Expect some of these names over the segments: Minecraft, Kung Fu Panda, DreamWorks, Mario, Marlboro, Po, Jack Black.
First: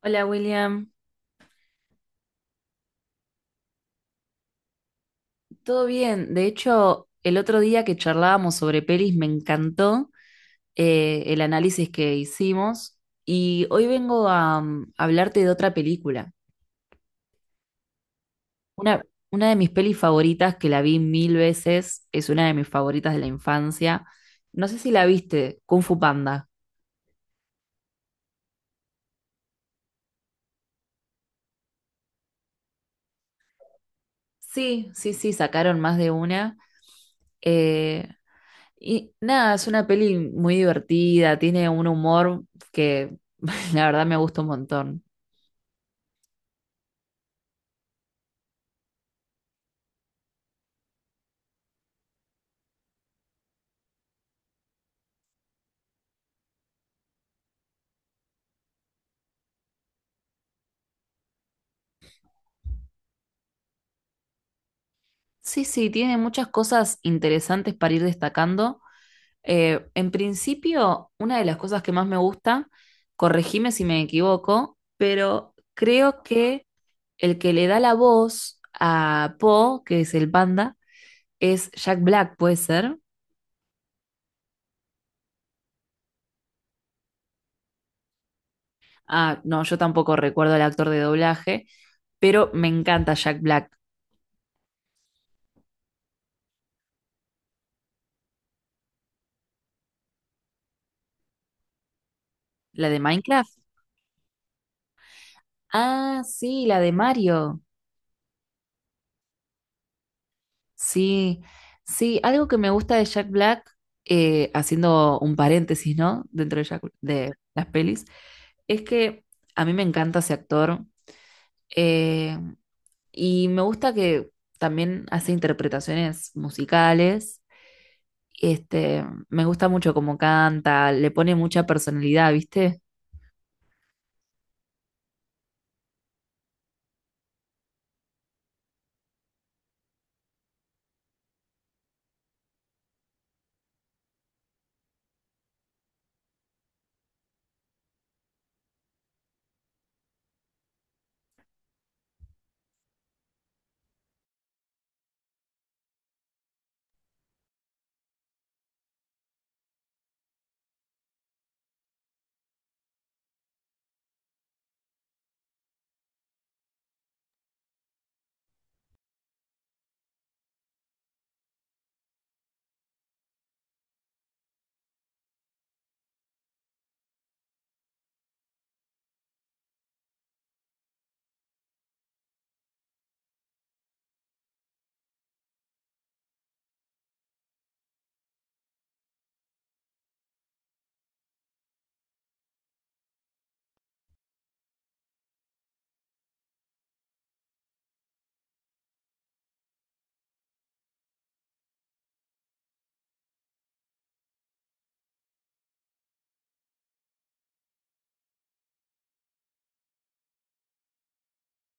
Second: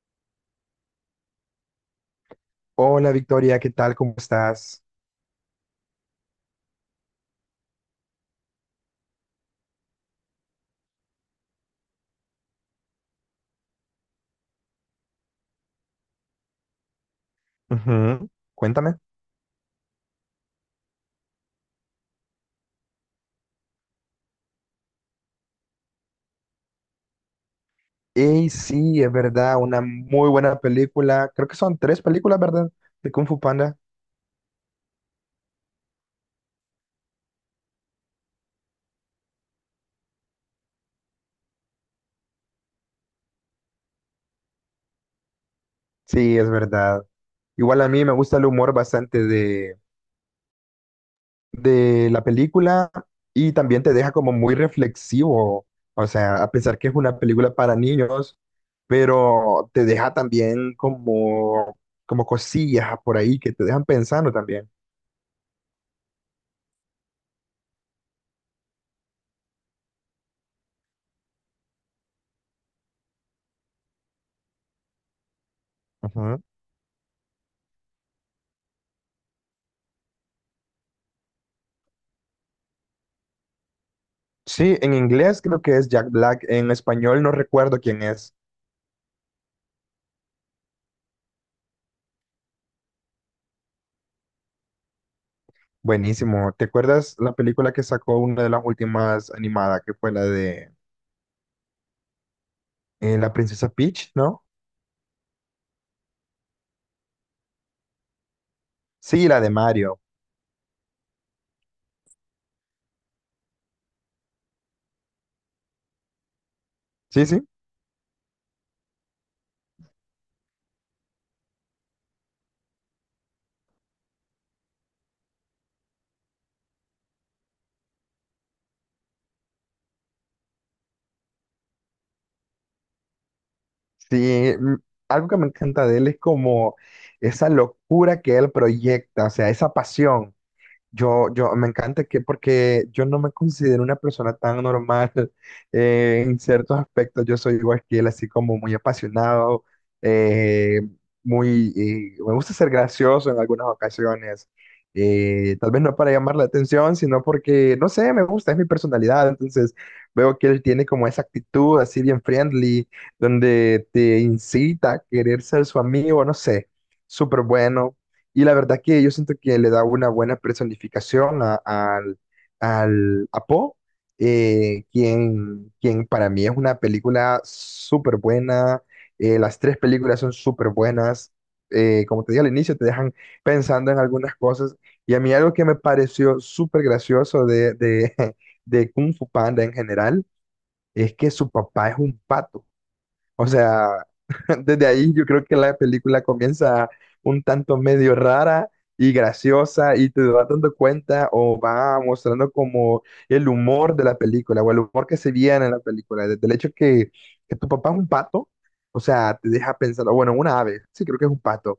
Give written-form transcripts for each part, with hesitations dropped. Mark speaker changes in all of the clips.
Speaker 1: Hola William,
Speaker 2: Hola Victoria, ¿qué tal? ¿Cómo estás?
Speaker 1: ¿todo bien? De hecho, el otro día que charlábamos sobre pelis me encantó el análisis que hicimos, y hoy vengo a, mm, hablarte de otra película.
Speaker 2: Ujú. Cuéntame.
Speaker 1: Una, una de mis pelis favoritas, que la vi mil veces, es una de mis favoritas de la infancia. No sé si la viste, Kung Fu Panda.
Speaker 2: Y sí, es verdad, una muy buena película. Creo que son tres películas, ¿verdad? De Kung Fu Panda.
Speaker 1: Sí, sí, sí, sacaron más de una. Eh, Y nada, es una peli muy divertida, tiene un humor que la verdad me gusta un montón.
Speaker 2: Sí, es verdad. Igual a mí me gusta el humor bastante de la película, y también te deja como muy reflexivo. O sea, a pesar que es una película para niños, pero te deja también como cosillas por ahí que te dejan pensando también.
Speaker 1: Sí, sí, tiene muchas cosas interesantes para ir destacando. En principio, una de las cosas que más me gusta, corregime si me equivoco, pero creo que el que le da la voz a Po, que es el panda, es Jack Black, ¿puede ser?
Speaker 2: Sí, en inglés creo que es Jack Black, en español no recuerdo quién es.
Speaker 1: Ah, no, yo tampoco recuerdo al actor de doblaje, pero me encanta Jack Black,
Speaker 2: Buenísimo. ¿Te acuerdas la película que sacó una de las últimas animadas, que fue la de
Speaker 1: la de
Speaker 2: La
Speaker 1: Minecraft.
Speaker 2: Princesa Peach, ¿no?
Speaker 1: Ah, sí, la de Mario.
Speaker 2: Sí, la de Mario.
Speaker 1: Sí, sí, algo que me gusta de Jack Black, haciendo un paréntesis, ¿no?
Speaker 2: Sí,
Speaker 1: De
Speaker 2: sí.
Speaker 1: las pelis, es que a mí me encanta ese actor, eh, y me gusta que también hace interpretaciones musicales. Este, me gusta mucho cómo canta, le pone mucha personalidad, ¿viste?
Speaker 2: Sí, algo que me encanta de él es como esa locura que él proyecta, o sea, esa pasión. Me encanta que, porque yo no me considero una persona tan normal en ciertos aspectos. Yo soy igual que él, así como muy apasionado, eh, muy, me gusta ser gracioso en algunas ocasiones. Tal vez no para llamar la atención, sino porque, no sé, me gusta, es mi personalidad. Entonces veo que él tiene como esa actitud así bien friendly, donde te incita a querer ser su amigo, no sé, súper bueno. Y la verdad que yo siento que le da una buena personificación a- al, al a Poe, quien para mí es una película súper buena. Las tres películas son súper buenas. Como te dije al inicio, te dejan pensando en algunas cosas. Y a mí algo que me pareció súper gracioso de Kung Fu Panda en general es que su papá es un pato. O sea, desde ahí yo creo que la película comienza un tanto medio rara y graciosa, y te vas dando cuenta o va mostrando como el humor de la película o el humor que se viene en la película. Desde el hecho que tu papá es un pato, o sea, te deja pensando, bueno, una ave, sí creo que es un pato,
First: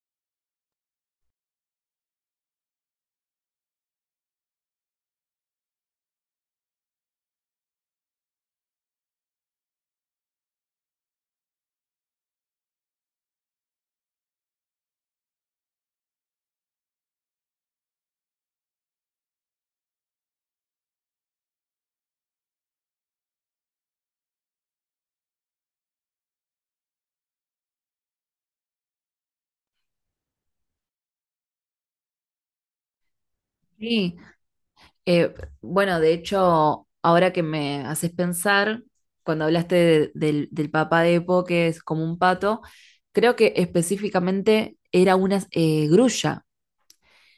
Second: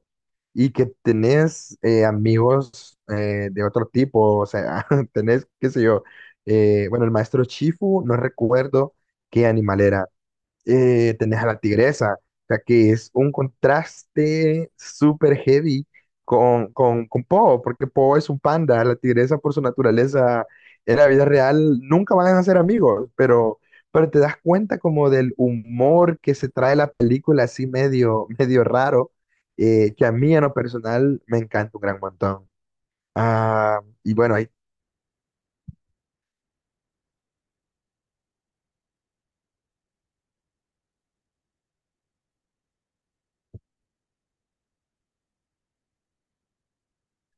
Speaker 2: y que tenés amigos de otro tipo, o sea, tenés, qué sé yo, bueno, el maestro Chifu, no recuerdo qué animal era, tenés a la tigresa, o sea que es un contraste súper heavy con Po, porque Po es un panda, la tigresa por su naturaleza en la vida real nunca van a ser amigos, pero te das cuenta como del humor que se trae la película así medio, medio raro, que a mí en lo personal me encanta un gran montón. Ah, y
Speaker 1: Sí.
Speaker 2: bueno, hay
Speaker 1: Eh, bueno, de hecho, ahora que me haces pensar, cuando hablaste del papá de Epo, que es como un pato, creo que específicamente era una grulla.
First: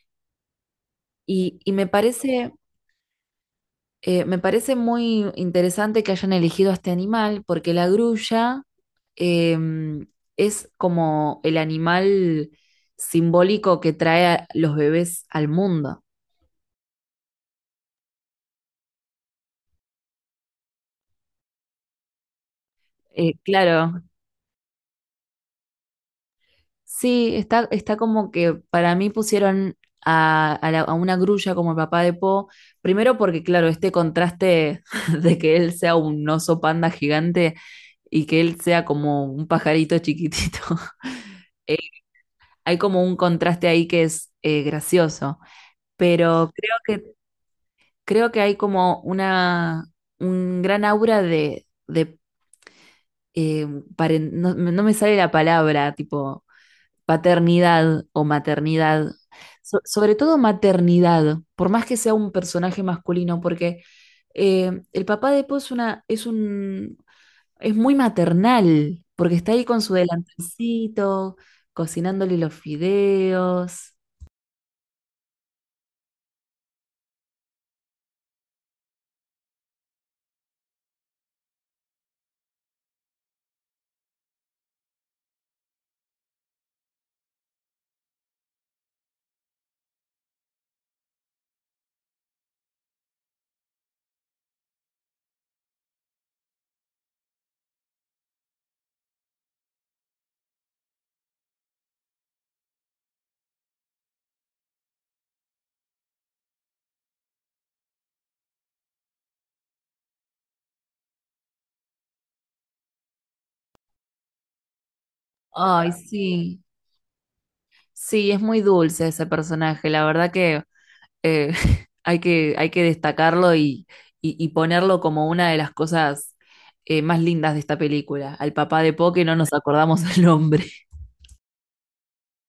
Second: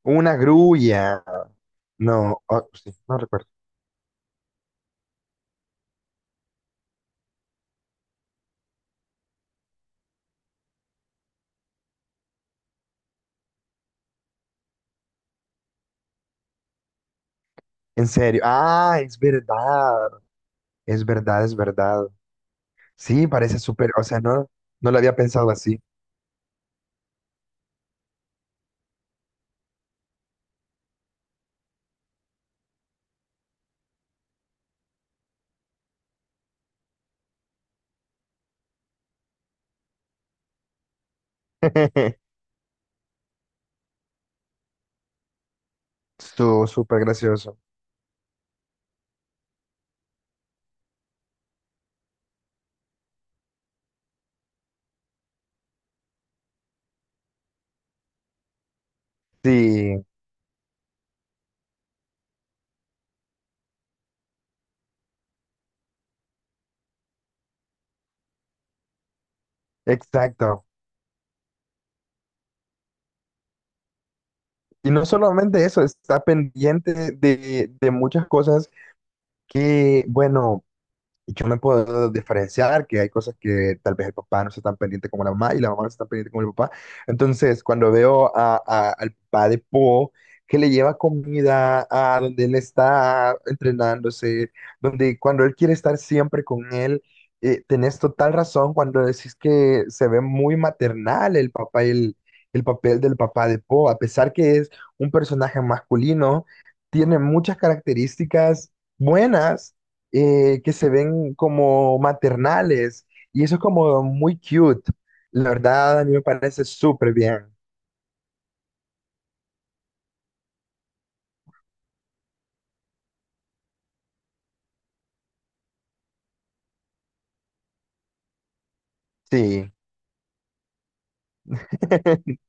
Speaker 2: una grulla,
Speaker 1: Y
Speaker 2: no, oh, sí, no recuerdo.
Speaker 1: me parece muy interesante que hayan elegido a este animal, porque la grulla eh, es como el animal simbólico que trae a los bebés al mundo.
Speaker 2: En serio, ah, es verdad. Es verdad, es verdad. Sí, parece súper,
Speaker 1: Claro.
Speaker 2: o sea, no, no lo había pensado así.
Speaker 1: Sí, está como que para mí pusieron a una grulla como el papá de Po, primero porque, claro, este contraste de que él sea un oso panda gigante y que él sea como un pajarito chiquitito, eh, hay como un contraste ahí que es gracioso, pero
Speaker 2: Estuvo súper gracioso.
Speaker 1: creo que hay como una, un gran aura de eh, no, no me sale la palabra, tipo paternidad o maternidad,
Speaker 2: Sí,
Speaker 1: sobre todo maternidad, por más que sea un personaje masculino, porque el papá de Po es una, es un, es muy maternal, porque está ahí con su
Speaker 2: exacto.
Speaker 1: delantalcito, cocinándole los fideos.
Speaker 2: Y no solamente eso, está pendiente de muchas cosas que, bueno, y yo me puedo diferenciar que hay cosas que tal vez el papá no está tan pendiente como la mamá y la mamá no está tan pendiente como el papá. Entonces, cuando veo a, al papá de Po, que le lleva comida a donde él está entrenándose, donde cuando él quiere estar siempre con él, tenés total razón cuando decís que se ve muy maternal el papá y el papel del papá de Po, a pesar que es un personaje masculino, tiene muchas características buenas, que se ven como maternales, y eso es como muy cute. La
Speaker 1: Ay,
Speaker 2: verdad, a mí me
Speaker 1: sí.
Speaker 2: parece súper bien.
Speaker 1: Sí, es muy dulce ese personaje, la verdad que eh, hay que destacarlo y, y ponerlo como una de las cosas más lindas de esta película. Al papá de Po que no nos
Speaker 2: Sí,
Speaker 1: acordamos el nombre.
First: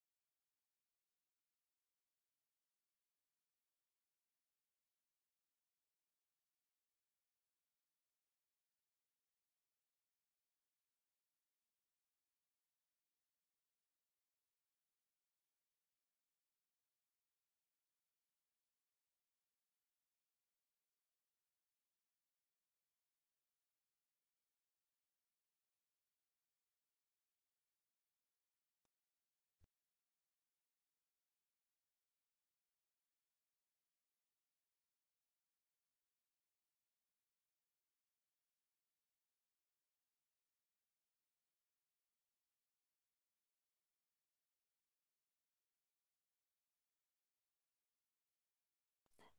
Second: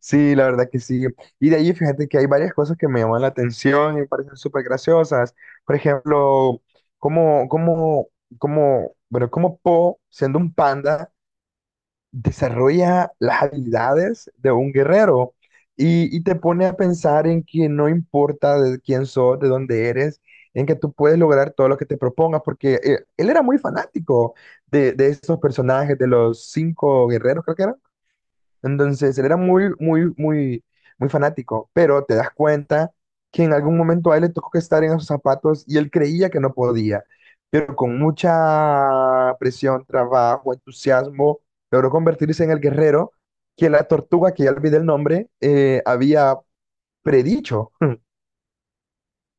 Speaker 2: sí, la verdad que sí. Y de ahí fíjate que hay varias cosas que me llaman la atención y me parecen súper graciosas. Por ejemplo, como, como, bueno, como Po, siendo un panda, desarrolla las habilidades de un guerrero, y te pone a pensar en que no importa de quién sos, de dónde eres, en que tú puedes lograr todo lo que te propongas, porque él era muy fanático de esos personajes, de los cinco guerreros, creo que eran. Entonces, él era muy fanático, pero te das cuenta que en algún momento a él le tocó que estar en esos zapatos y él creía que no podía, pero con mucha presión, trabajo, entusiasmo, logró convertirse en el guerrero que la tortuga, que ya olvidé el nombre, había predicho.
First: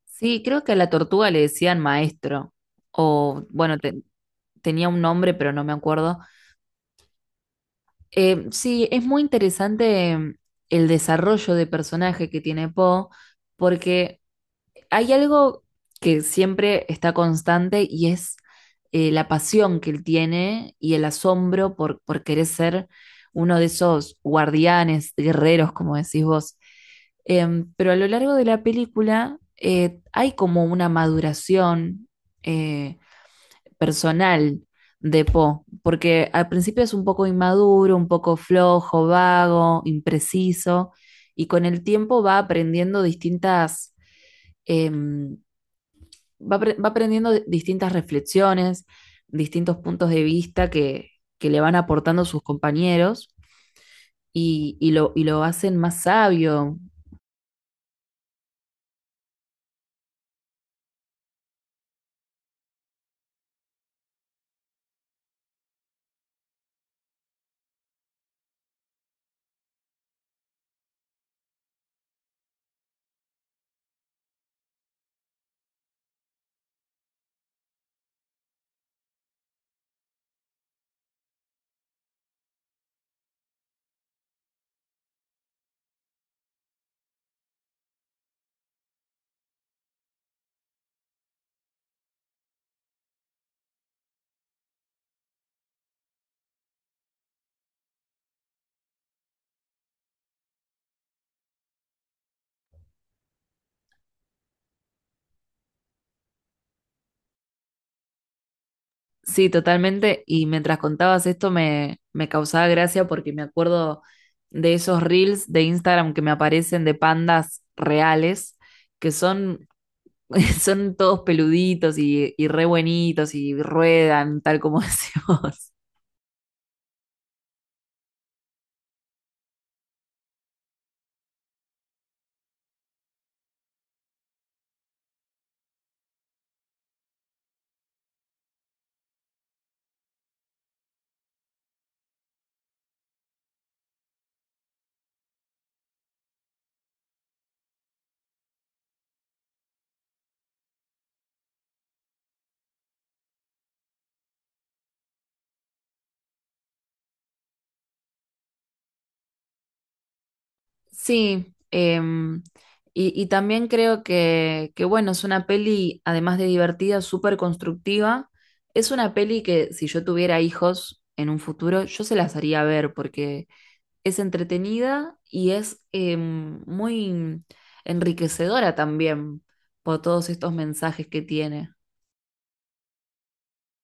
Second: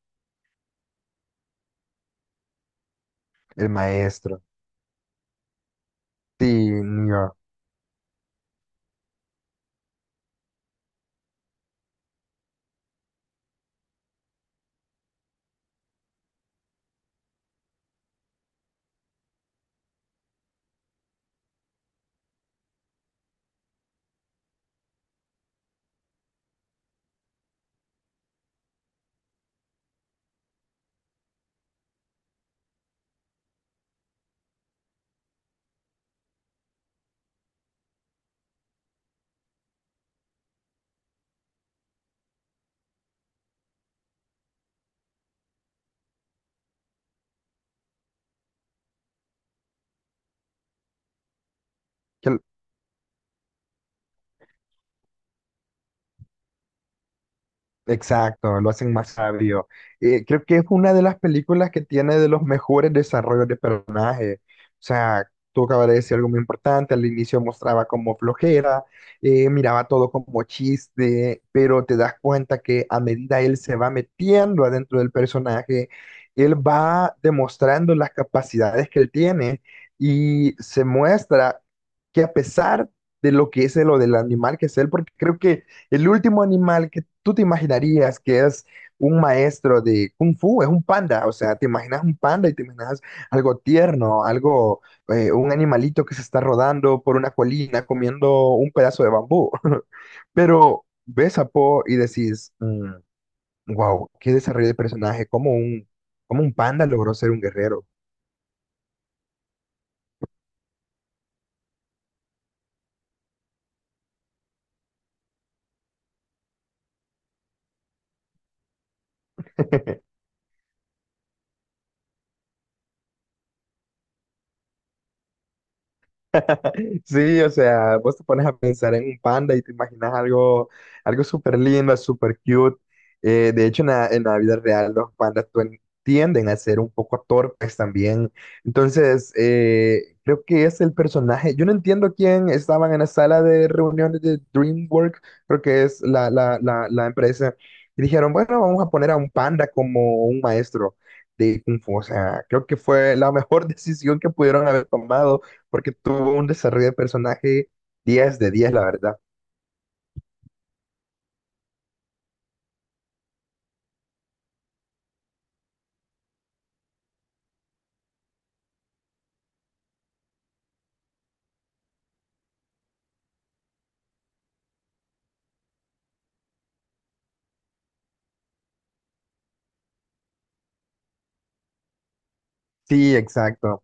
Speaker 1: Sí, creo que a la tortuga le decían maestro, o
Speaker 2: El
Speaker 1: bueno,
Speaker 2: maestro.
Speaker 1: tenía un nombre, pero no me acuerdo.
Speaker 2: Sí, niño.
Speaker 1: Sí, es muy interesante, el desarrollo de personaje que tiene Po, porque hay algo que siempre está constante y es la pasión que él tiene y el asombro por querer ser uno de esos guardianes, guerreros, como decís vos. Pero a lo largo de la película hay como una maduración eh, personal de Poe, porque al principio es un poco inmaduro, un poco flojo, vago, impreciso, y con el tiempo va aprendiendo distintas em, va, va aprendiendo distintas reflexiones, distintos puntos de vista que le van aportando sus compañeros, y, y lo hacen más sabio.
Speaker 2: Exacto, lo hacen más sabio. Creo que es una de las películas que tiene de los mejores desarrollos de personaje. O sea, tú acabas de decir algo muy importante, al inicio mostraba como flojera, miraba todo como chiste, pero te das cuenta que a medida él se va metiendo adentro del personaje, él va demostrando las capacidades que él tiene, y se muestra que a pesar de lo que es lo del animal que es él, porque creo que el último animal que tú te imaginarías que es un maestro de kung fu es un panda. O sea, te imaginas un panda y te imaginas algo tierno, algo, un animalito que se está rodando por una colina comiendo un pedazo de bambú. Pero ves a Po y decís, wow, qué desarrollo de personaje, como un panda logró ser un guerrero.
Speaker 1: Sí, totalmente. Y mientras contabas esto me, me causaba gracia porque me acuerdo de esos reels de Instagram que me aparecen de pandas reales, que son, son todos peluditos y re buenitos y ruedan, tal como decís vos.
Speaker 2: Sí, o sea, vos te pones a pensar en un panda y te imaginas algo, algo súper lindo, súper cute. De hecho, en la vida real los pandas tienden a ser un poco torpes también. Entonces, creo que es el personaje. Yo no entiendo quién estaban en la sala de reuniones de DreamWorks, creo que es la empresa, y dijeron, bueno, vamos a poner a un panda como un maestro de Kung Fu. O sea, creo que fue la mejor decisión que pudieron haber tomado porque tuvo un desarrollo de personaje 10 de 10, la verdad.
Speaker 1: Sí, y también creo que, bueno, es una peli, además de divertida, súper constructiva. Es una peli que si yo tuviera hijos en un futuro, yo se las haría ver porque es entretenida y es muy enriquecedora también por todos estos mensajes que tiene.
Speaker 2: Sí, exacto.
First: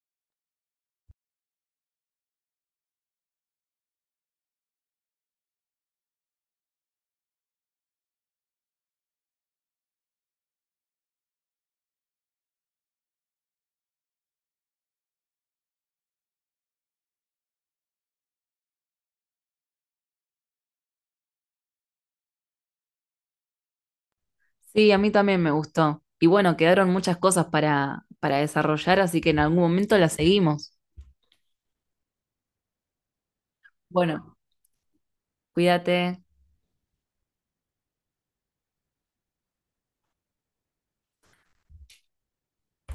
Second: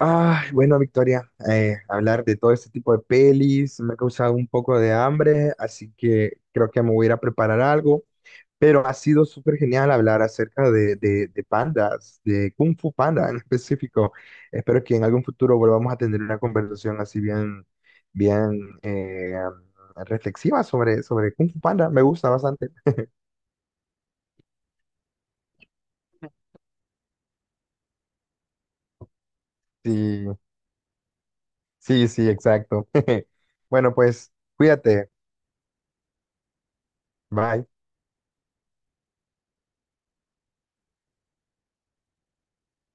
Speaker 2: Ay, bueno, Victoria, hablar de todo este tipo de pelis me ha causado un poco de hambre, así que creo que me voy a ir a preparar algo, pero ha sido súper genial hablar acerca de pandas, de Kung Fu Panda en específico. Espero que en algún futuro volvamos a tener una conversación así bien, bien reflexiva sobre, sobre Kung Fu Panda. Me gusta bastante.
Speaker 1: Sí, a mí también me gustó. Y bueno, quedaron muchas cosas para desarrollar, así que en algún momento las
Speaker 2: Sí.
Speaker 1: seguimos.
Speaker 2: Sí, sí, exacto. Bueno, pues
Speaker 1: Bueno,
Speaker 2: cuídate.
Speaker 1: cuídate.
Speaker 2: Bye.